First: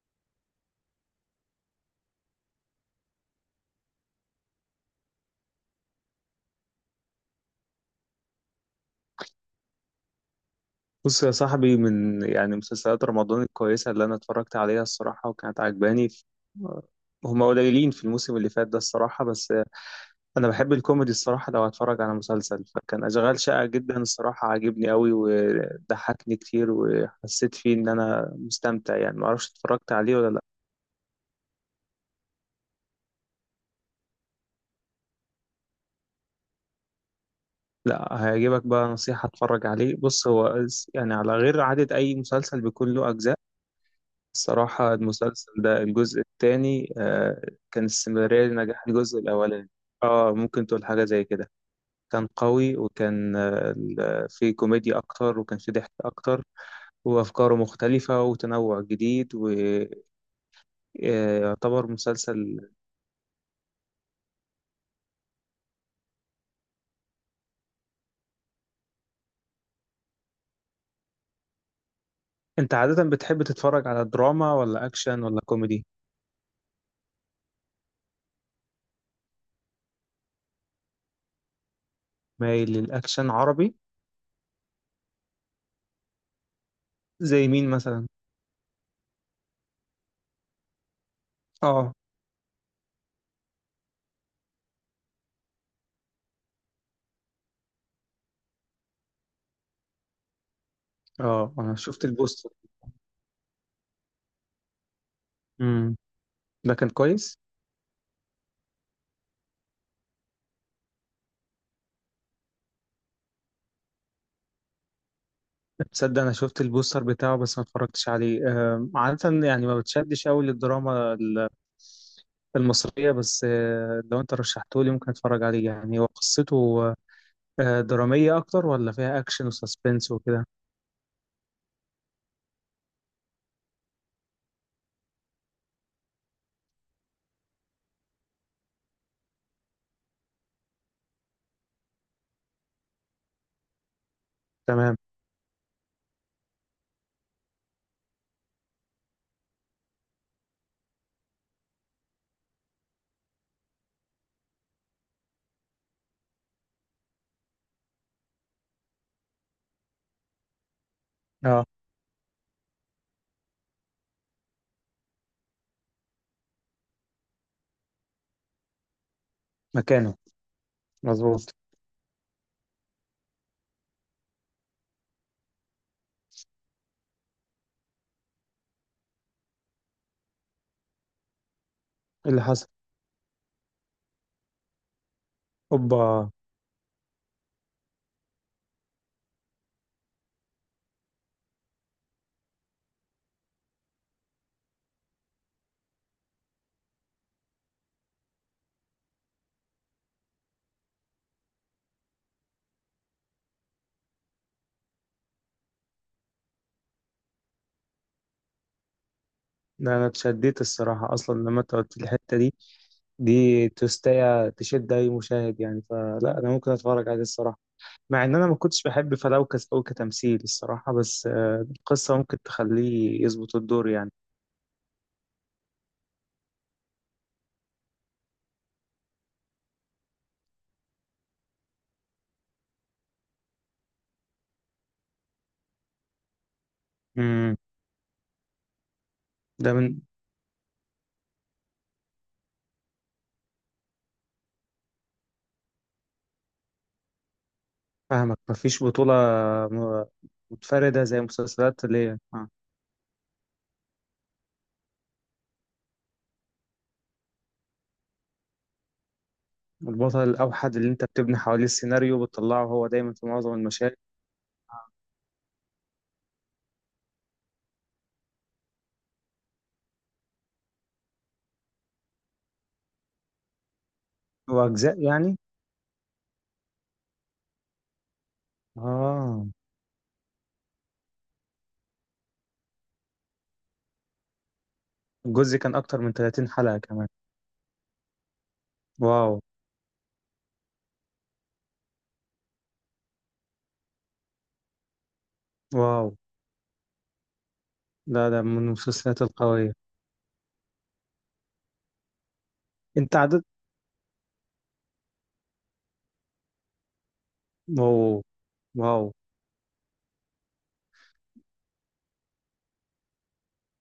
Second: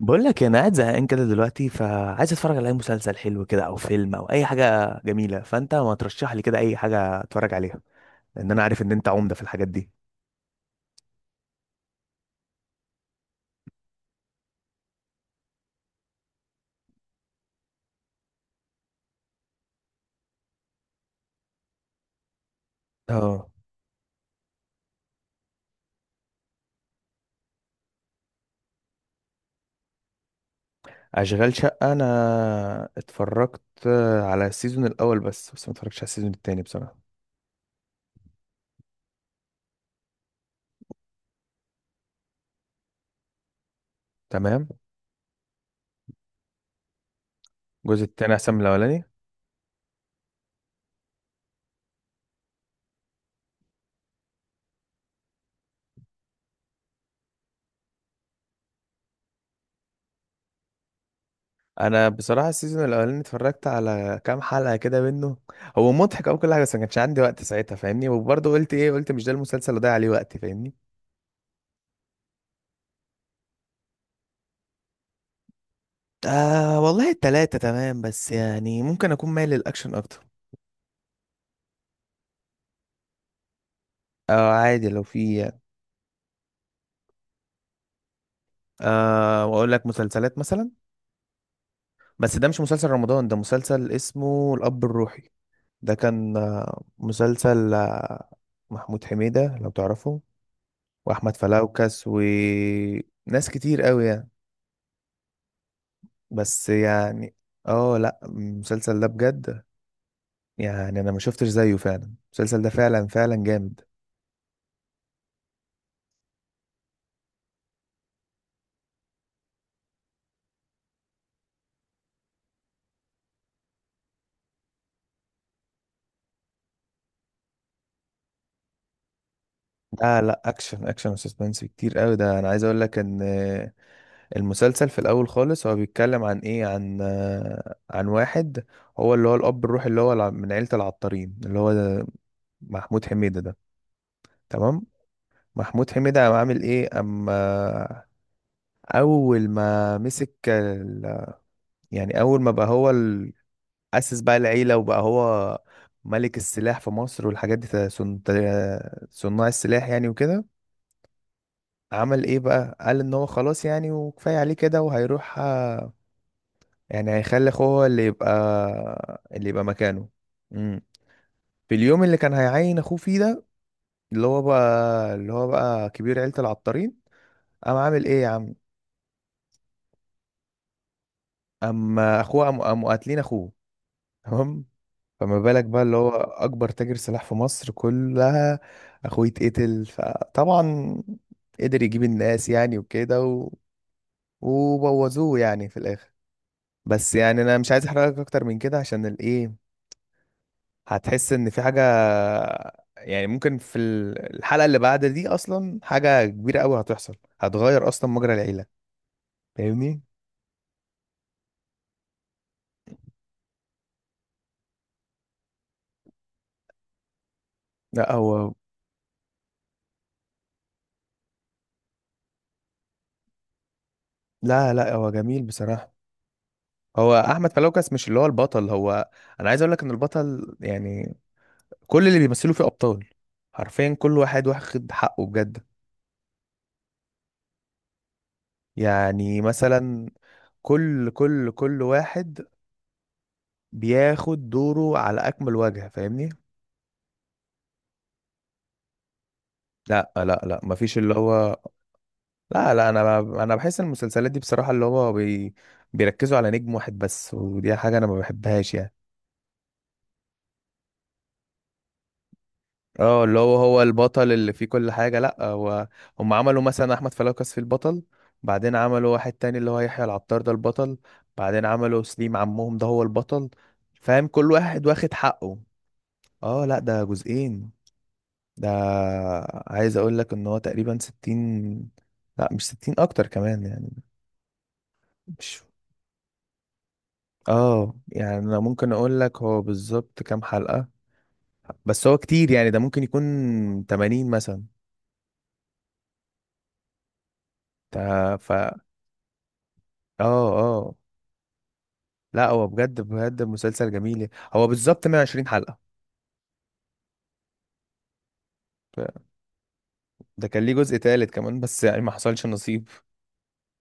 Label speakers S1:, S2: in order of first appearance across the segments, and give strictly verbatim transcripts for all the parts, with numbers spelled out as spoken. S1: بقول لك انا قاعد زهقان كده دلوقتي، فعايز اتفرج على اي مسلسل حلو كده او فيلم او اي حاجه جميله. فانت ما ترشح لي كده اي حاجه اتفرج عليها، لان انا عارف ان انت عمده في الحاجات دي.
S2: بص يا صاحبي، من يعني مسلسلات رمضان الكويسة اللي أنا اتفرجت عليها الصراحة وكانت عجباني ف- هما قليلين في الموسم اللي فات ده الصراحة. بس أنا بحب الكوميدي الصراحة. لو هتفرج على مسلسل فكان أشغال
S1: اه،
S2: شقة جدا الصراحة، عاجبني قوي وضحكني كتير وحسيت فيه إن أنا مستمتع. يعني معرفش اتفرجت عليه ولا لأ.
S1: اشغال شقه انا اتفرجت على السيزون الاول بس. بس ما اتفرجتش على السيزون التاني بصراحه.
S2: لا هيعجبك بقى، نصيحة اتفرج عليه. بص، هو يعني على غير عادة أي مسلسل بيكون له أجزاء.
S1: تمام.
S2: الصراحة المسلسل ده الجزء الثاني كان
S1: الجزء التاني
S2: استمرارية
S1: احسن من
S2: لنجاح
S1: الاولاني.
S2: الجزء الأولاني. اه ممكن تقول حاجة زي كده. كان قوي وكان آه، ال- فيه كوميديا أكتر وكان فيه ضحك أكتر وأفكاره مختلفة وتنوع جديد، ويعتبر
S1: انا بصراحه
S2: مسلسل.
S1: السيزون الاولاني اتفرجت على كام حلقه كده منه. هو مضحك او كل حاجه، بس ما كانش عندي وقت ساعتها فاهمني. وبرضه قلت ايه، قلت مش ده المسلسل اللي ضيع عليه وقتي فاهمني.
S2: أنت عادة بتحب تتفرج على دراما ولا أكشن ولا كوميدي؟
S1: آه والله التلاتة تمام، بس يعني ممكن أكون مايل للأكشن أكتر.
S2: مايل للأكشن عربي.
S1: آه، عادي لو في يعني.
S2: زي مين مثلا؟
S1: آه، وأقول لك مسلسلات مثلا.
S2: اه.
S1: بس ده مش مسلسل رمضان، ده مسلسل اسمه الأب الروحي. ده كان آه مسلسل آه محمود حميدة لو تعرفه، وأحمد
S2: اه أنا
S1: فلوكس
S2: شفت البوستر.
S1: وناس كتير قوي يعني.
S2: امم
S1: بس
S2: ده كان
S1: يعني
S2: كويس؟
S1: اه، لا المسلسل ده بجد يعني، أنا ما شفتش زيه. فعلا المسلسل ده فعلا فعلا جامد.
S2: تصدق انا شفت البوستر بتاعه بس ما اتفرجتش عليه. آه، عادة يعني ما بتشدش قوي للدراما ال- المصرية بس. آه، لو انت رشحته لي ممكن اتفرج عليه. يعني هو قصته آه، درامية اكتر ولا فيها اكشن وسسبنس
S1: لا لا،
S2: وكده؟
S1: اكشن اكشن وسسبنس كتير قوي. ده انا عايز اقول لك ان المسلسل في الاول خالص هو بيتكلم عن ايه، عن عن واحد هو اللي هو الاب الروحي اللي هو الع- من عيلة العطارين اللي هو محمود حميدة ده. تمام.
S2: تمام.
S1: محمود حميدة قام عامل ايه اما اول ما مسك ال- يعني اول ما بقى هو ال- اسس بقى العيلة، وبقى هو ملك السلاح في مصر والحاجات دي. صن- صناع السلاح يعني وكده.
S2: اه.
S1: عمل ايه بقى، قال ان هو خلاص يعني، وكفاية عليه كده، وهيروح آه، يعني هيخلي اخوه هو اللي يبقى اللي يبقى مكانه.
S2: مكانه.
S1: امم.
S2: مظبوط.
S1: في اليوم اللي كان هيعين اخوه فيه ده اللي هو بقى اللي هو بقى كبير عيلة العطارين، قام عامل ايه يا عم. اما
S2: ايه اللي
S1: اخوه قام
S2: حصل؟
S1: قاموا قاتلين اخوه. تمام. فما بالك بقى، اللي هو
S2: اوبا.
S1: اكبر تاجر سلاح في مصر كلها اخوه يتقتل. فطبعا قدر يجيب الناس يعني وكده و... وبوظوه يعني في الاخر. بس يعني انا مش عايز احرقك اكتر من كده، عشان الايه، هتحس ان في حاجه. يعني ممكن في ال- الحلقه اللي بعد دي اصلا حاجه كبيره قوي هتحصل، هتغير اصلا مجرى العيله
S2: ده
S1: فاهمني.
S2: انا اتشديت الصراحة اصلا لما انت قلت لي الحتة دي. دي تستاهل تشد اي مشاهد يعني. فلا، انا ممكن اتفرج عليه الصراحة
S1: لا
S2: مع ان انا
S1: هو،
S2: ما كنتش بحب فلوكس او كتمثيل الصراحة، بس قصة ممكن تخليه يظبط الدور يعني.
S1: لا لا هو جميل بصراحه. هو احمد فلوكس مش اللي هو البطل. هو انا عايز اقول لك ان البطل يعني كل اللي بيمثلوا فيه ابطال. حرفيا كل واحد واخد حقه بجد.
S2: امم
S1: يعني
S2: ده من
S1: مثلا كل كل كل واحد بياخد دوره على اكمل وجه فاهمني.
S2: فاهمك، مفيش بطولة م-
S1: لا لا لا مفيش
S2: متفردة
S1: اللي
S2: زي
S1: هو،
S2: مسلسلات اللي هي آه،
S1: لا لا، انا انا بحس ان المسلسلات دي بصراحة اللي هو بي... بيركزوا على نجم واحد بس، ودي حاجة انا ما بحبهاش يعني.
S2: البطل الأوحد اللي أنت بتبني حواليه السيناريو، بتطلعه هو دايما
S1: اه
S2: في
S1: اللي
S2: معظم
S1: هو هو
S2: المشاهد.
S1: البطل اللي فيه كل حاجة. لا، هو هم عملوا مثلا احمد فلوكس في البطل، بعدين عملوا واحد تاني اللي هو يحيى العطار ده البطل، بعدين عملوا سليم عمهم ده هو البطل. فاهم كل واحد
S2: وأجزاء
S1: واخد
S2: يعني.
S1: حقه. اه لا ده جزئين. ده
S2: اه
S1: عايز اقول لك ان هو تقريبا ستين، لا مش ستين اكتر كمان يعني.
S2: الجزء
S1: مش
S2: كان أكتر من ثلاثين حلقة كمان.
S1: اه يعني انا ممكن اقول
S2: واو.
S1: لك هو بالظبط كام حلقة. بس هو كتير يعني، ده ممكن يكون تمانين مثلا.
S2: واو. لا
S1: تا-
S2: ده
S1: ف
S2: من
S1: اه.
S2: المسلسلات القوية.
S1: اه لا هو بجد
S2: أنت
S1: بجد
S2: عدد.
S1: مسلسل جميل يعني. هو بالظبط مية وعشرين حلقة.
S2: واو. واو.
S1: ف- ده كان ليه جزء تالت كمان بس يعني ما حصلش نصيب.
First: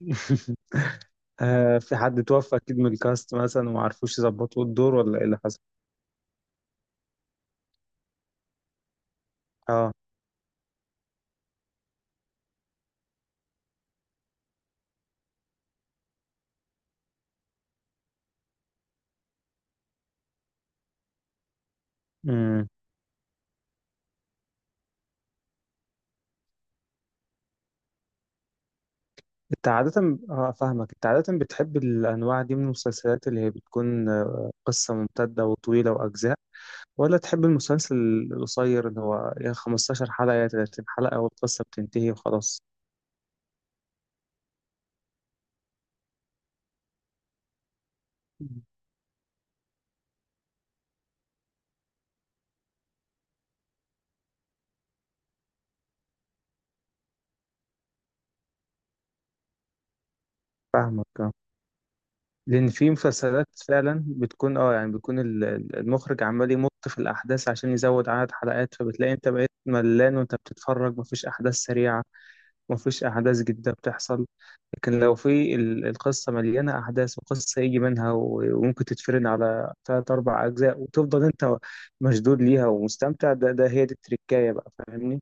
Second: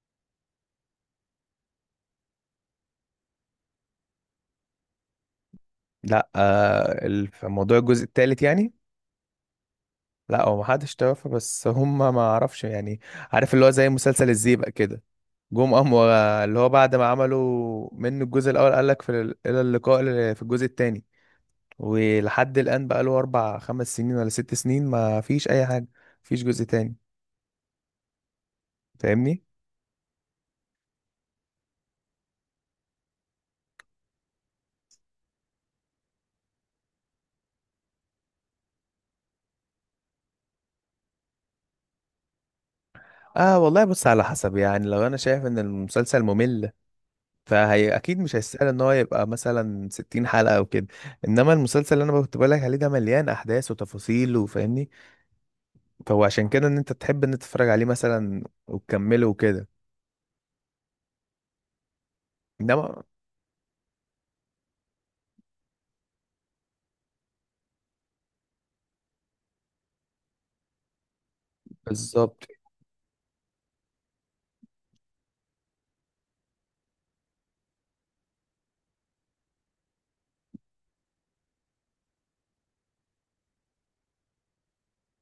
S2: آه، في حد توفى أكيد من الكاست مثلا وما عرفوش يظبطوا الدور، ولا إيه اللي حصل؟
S1: لا آه ال- في موضوع الجزء التالت يعني.
S2: آه.
S1: لا هو ما حدش توفى، بس هم ما اعرفش يعني. عارف اللي هو زي مسلسل الزيبق كده، جم قام و- اللي هو بعد ما عملوا منه الجزء الاول قال لك في ال- الى اللقاء ل- في الجزء التاني. ولحد الآن بقى له أربع خمس سنين ولا ست سنين ما فيش أي حاجة، مفيش جزء تاني فاهمني؟
S2: انت عادة اه فاهمك، انت عادة بتحب الانواع دي من المسلسلات اللي هي بتكون آه، قصة ممتدة وطويلة واجزاء، ولا تحب المسلسل القصير اللي هو يا خمستاشر حلقة يا ثلاثين حلقة والقصة بتنتهي وخلاص؟
S1: اه والله بص على حسب يعني. لو انا شايف ان المسلسل ممل، فهي اكيد مش هيستاهل ان هو يبقى مثلا ستين حلقة او كده. انما المسلسل اللي انا كنت بقول لك عليه ده مليان احداث وتفاصيل وفاهمني. فهو عشان كده ان انت تحب ان أنت تتفرج عليه مثلا وتكمله وكده.
S2: فاهمك. اه، لان في
S1: انما
S2: مسلسلات فعلا بتكون اه يعني بيكون ال- ال- المخرج عمال يمط في الاحداث عشان يزود عدد حلقات، فبتلاقي انت بقيت ملان وانت بتتفرج مفيش احداث سريعة.
S1: بالظبط.
S2: ما فيش أحداث جديدة بتحصل. لكن لو في ال- القصة مليانة أحداث وقصة يجي منها و- وممكن تتفرن على تلات أربع أجزاء وتفضل أنت مشدود ليها ومستمتع. ده, ده هي دي التركاية بقى، فاهمني؟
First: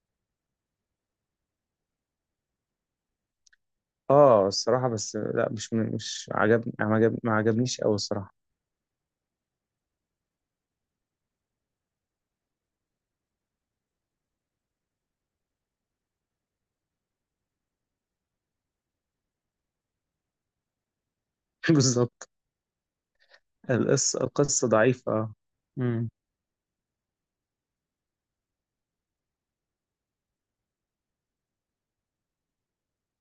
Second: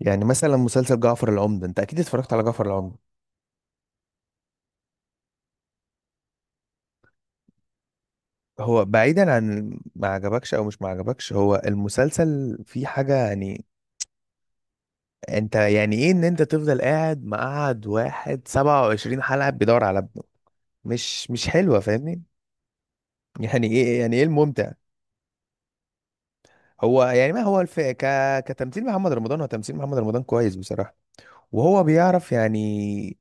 S1: يعني مثلا مسلسل جعفر العمدة، انت اكيد اتفرجت على جعفر العمدة.
S2: آه الصراحة، بس لا، مش من- مش عجبني، ما عجب- ما عجبنيش أوي الصراحة.
S1: هو بعيدا عن ما عجبكش او مش ما عجبكش، هو المسلسل فيه حاجة يعني. انت يعني ايه ان انت تفضل قاعد مقعد واحد سبعة وعشرين حلقة بيدور على ابنه. مش مش حلوة فاهمني.
S2: بالظبط.
S1: يعني ايه، يعني
S2: القصة
S1: ايه
S2: القصة
S1: الممتع.
S2: ضعيفة. امم
S1: هو يعني ما هو الف... ك... كتمثيل محمد رمضان، هو تمثيل محمد رمضان كويس بصراحة. وهو بيعرف يعني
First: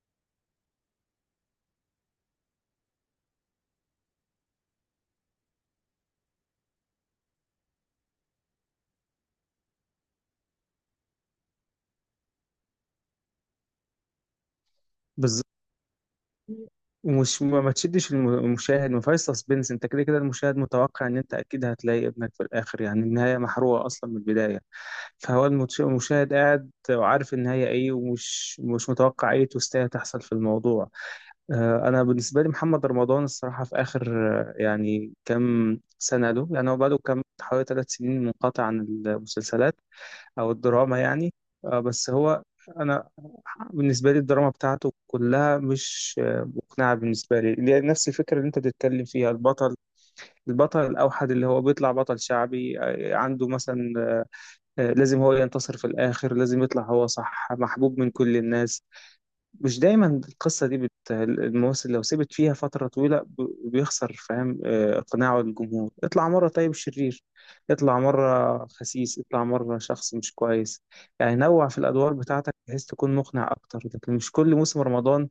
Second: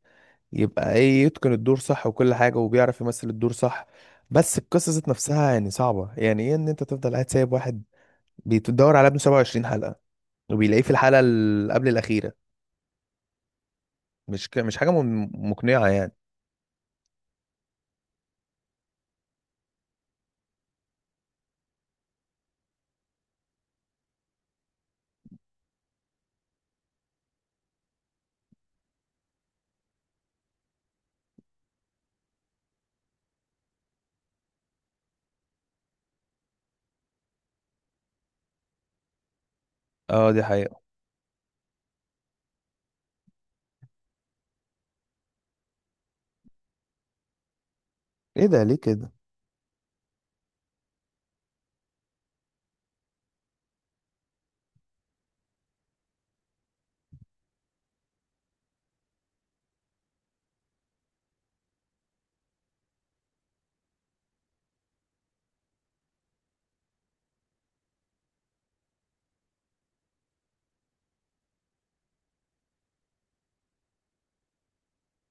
S1: يبقى ايه، يتقن الدور صح وكل حاجة، وبيعرف يمثل الدور صح. بس القصة ذات نفسها يعني صعبة. يعني ايه ان انت تفضل قاعد سايب واحد بتدور على ابنه سبعة وعشرين حلقة، وبيلاقيه في الحلقة اللي قبل الأخيرة. مش ك... مش حاجة م-
S2: بالظبط.
S1: مقنعة يعني.
S2: ومش ما ما تشدش الم- المشاهد، ما فيهاش سسبنس. انت كده كده المشاهد متوقع ان انت اكيد هتلاقي ابنك في الاخر. يعني النهايه محروقه اصلا من البدايه. فهو المتش- المشاهد قاعد وعارف النهاية إيه، ومش مش متوقع أي توستاية تحصل في الموضوع. آه، أنا بالنسبة لي محمد رمضان الصراحة في آخر آه، يعني كام سنة له. يعني هو بقاله كام، حوالي ثلاث سنين منقطع عن المسلسلات
S1: اه دي
S2: أو
S1: حقيقة.
S2: الدراما يعني. آه، بس هو أنا بالنسبة لي الدراما بتاعته كلها مش آه، مقنعة بالنسبة لي، اللي هي نفس الفكرة
S1: ايه
S2: اللي أنت
S1: ده ليه
S2: بتتكلم
S1: كده.
S2: فيها، البطل البطل الأوحد اللي هو بيطلع بطل شعبي. آه، عنده مثلا آه، لازم هو ينتصر في الآخر، لازم يطلع هو صح، محبوب من كل الناس. مش دايما القصة دي بت... الممثل لو سبت فيها فترة طويلة ب... بيخسر، فاهم آه، إقناعه للجمهور. اطلع مرة طيب، شرير، اطلع مرة خسيس، اطلع مرة شخص مش كويس. يعني نوع في الأدوار بتاعتك بحيث تكون مقنع أكتر، لكن مش كل موسم رمضان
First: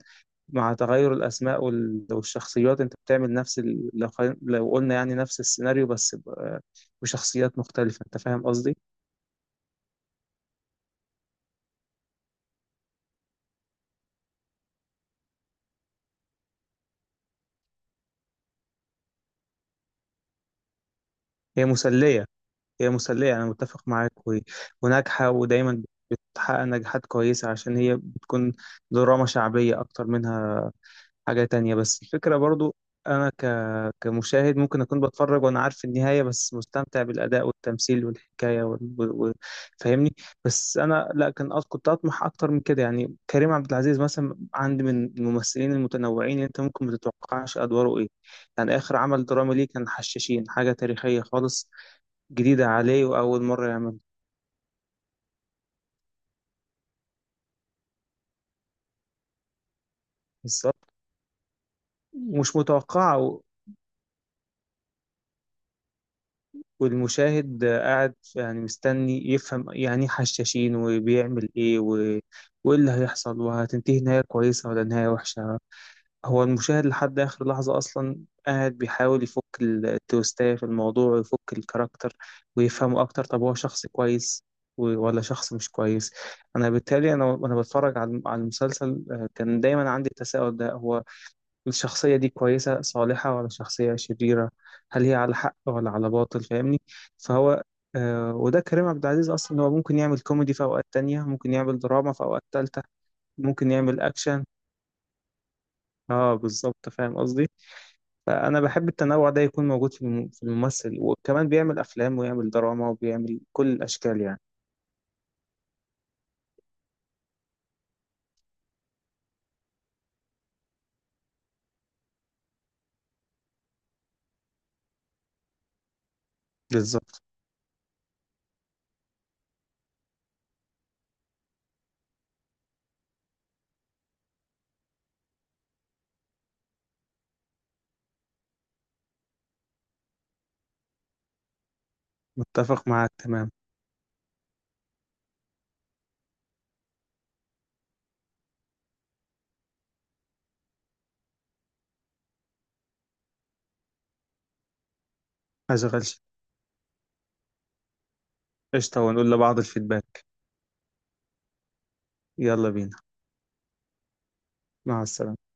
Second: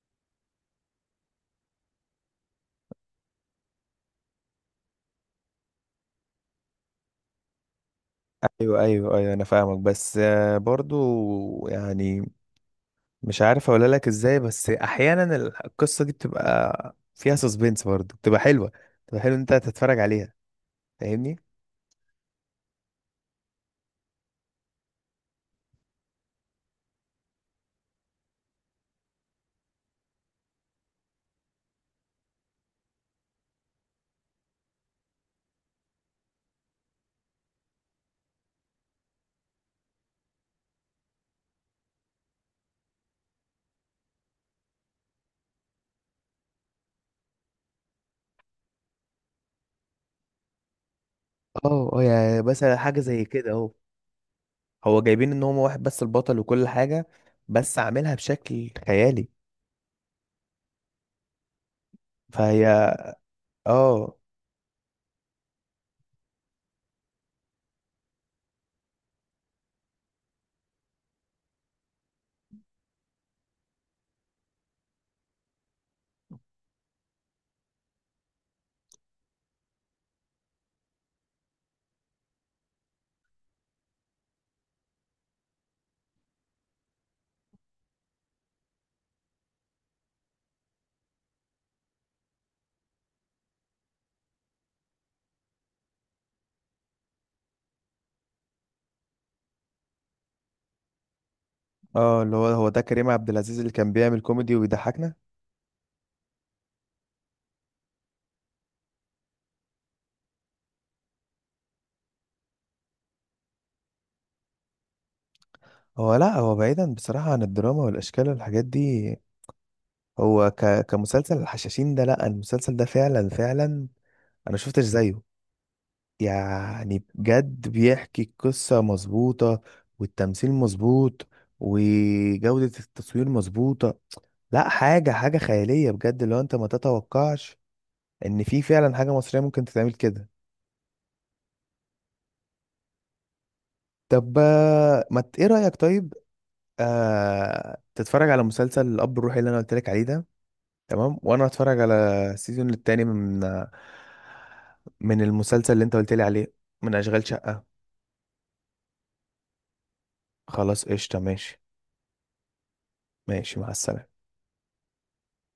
S2: مع تغير الأسماء وال... والشخصيات أنت بتعمل نفس ال... لو... خل- لو قلنا يعني نفس السيناريو بس ب... آه، بشخصيات مختلفة. أنت فاهم قصدي؟
S1: ايوه ايوه ايوه انا فاهمك. بس آه، برضو يعني مش عارف اقول لك ازاي. بس احيانا ال- القصة دي بتبقى فيها سسبنس برضو، بتبقى حلوة، بتبقى حلو إن انت تتفرج عليها فاهمني.
S2: هي مسلية. هي مسلية، أنا متفق معاك و- وناجحة، ودايما بتحقق نجاحات كويسة عشان هي بتكون دراما شعبية أكتر منها، حاجة تانية. بس الفكرة برضو أنا ك... كمشاهد ممكن أكون بتفرج وأنا عارف النهاية، بس مستمتع بالأداء والتمثيل والحكاية وال... و... و... فاهمني. بس أنا لا كان أط- كنت أطمح أكتر من كده. يعني كريم عبد العزيز مثلا عندي من الممثلين المتنوعين، أنت ممكن ما تتوقعش أدواره إيه. يعني آخر عمل درامي ليه كان حشاشين، حاجة تاريخية خالص
S1: اه اه، يعني
S2: جديدة
S1: مثلا حاجة
S2: عليه
S1: زي
S2: وأول
S1: كده
S2: مرة
S1: اهو.
S2: يعمل.
S1: هو جايبين ان هو واحد بس البطل وكل حاجة، بس عاملها بشكل خيالي.
S2: بالظبط، مش
S1: فهي
S2: متوقعة و-
S1: اه.
S2: والمشاهد قاعد يعني مستني يفهم يعني إيه حشاشين وبيعمل إيه و... وإيه اللي هيحصل، وهتنتهي نهاية كويسة ولا نهاية وحشة. هو المشاهد لحد آخر لحظة أصلا قاعد بيحاول يفك التويستاية في الموضوع، ويفك الكاركتر ويفهمه أكتر. طب هو شخص كويس و- ولا شخص مش كويس؟ أنا بالتالي أنا وأنا بتفرج على على المسلسل آه، كان دايما عندي التساؤل ده. هو الشخصية دي كويسة صالحة ولا شخصية شريرة؟ هل هي على حق ولا على باطل، فاهمني؟ فهو آه وده كريم عبد العزيز أصلا، هو ممكن يعمل كوميدي في أوقات تانية، ممكن يعمل دراما في
S1: اه اللي
S2: أوقات
S1: هو هو ده
S2: تالتة.
S1: كريم عبد العزيز
S2: ممكن
S1: اللي كان
S2: يعمل
S1: بيعمل
S2: أكشن.
S1: كوميدي وبيضحكنا.
S2: اه بالظبط، فاهم قصدي. فأنا بحب التنوع ده يكون موجود في الم- في الممثل، وكمان بيعمل أفلام ويعمل دراما وبيعمل كل الأشكال يعني.
S1: هو لا، هو بعيدا بصراحة عن الدراما والأشكال والحاجات دي، هو ك... كمسلسل الحشاشين ده. لا المسلسل ده فعلا فعلا أنا شفتش زيه. يعني
S2: بالظبط،
S1: بجد بيحكي القصة مظبوطة، والتمثيل مظبوط، وجودة التصوير مظبوطة. لا حاجة حاجة خيالية بجد، لو أنت ما تتوقعش إن في فعلا حاجة مصرية ممكن تتعمل كده.
S2: متفق معاك، تمام.
S1: طب آه، ما ت- إيه رأيك طيب آه... تتفرج على مسلسل الأب الروحي اللي أنا قلت لك عليه ده. تمام، وانا هتفرج على السيزون التاني من من المسلسل اللي انت
S2: أشغل.
S1: قلت لي عليه. من اشغال شقة.
S2: قشطة، ونقول لبعض الفيدباك.
S1: خلاص قشطة ماشي.
S2: يلا بينا.
S1: ماشي مع السلامة.
S2: مع السلامة.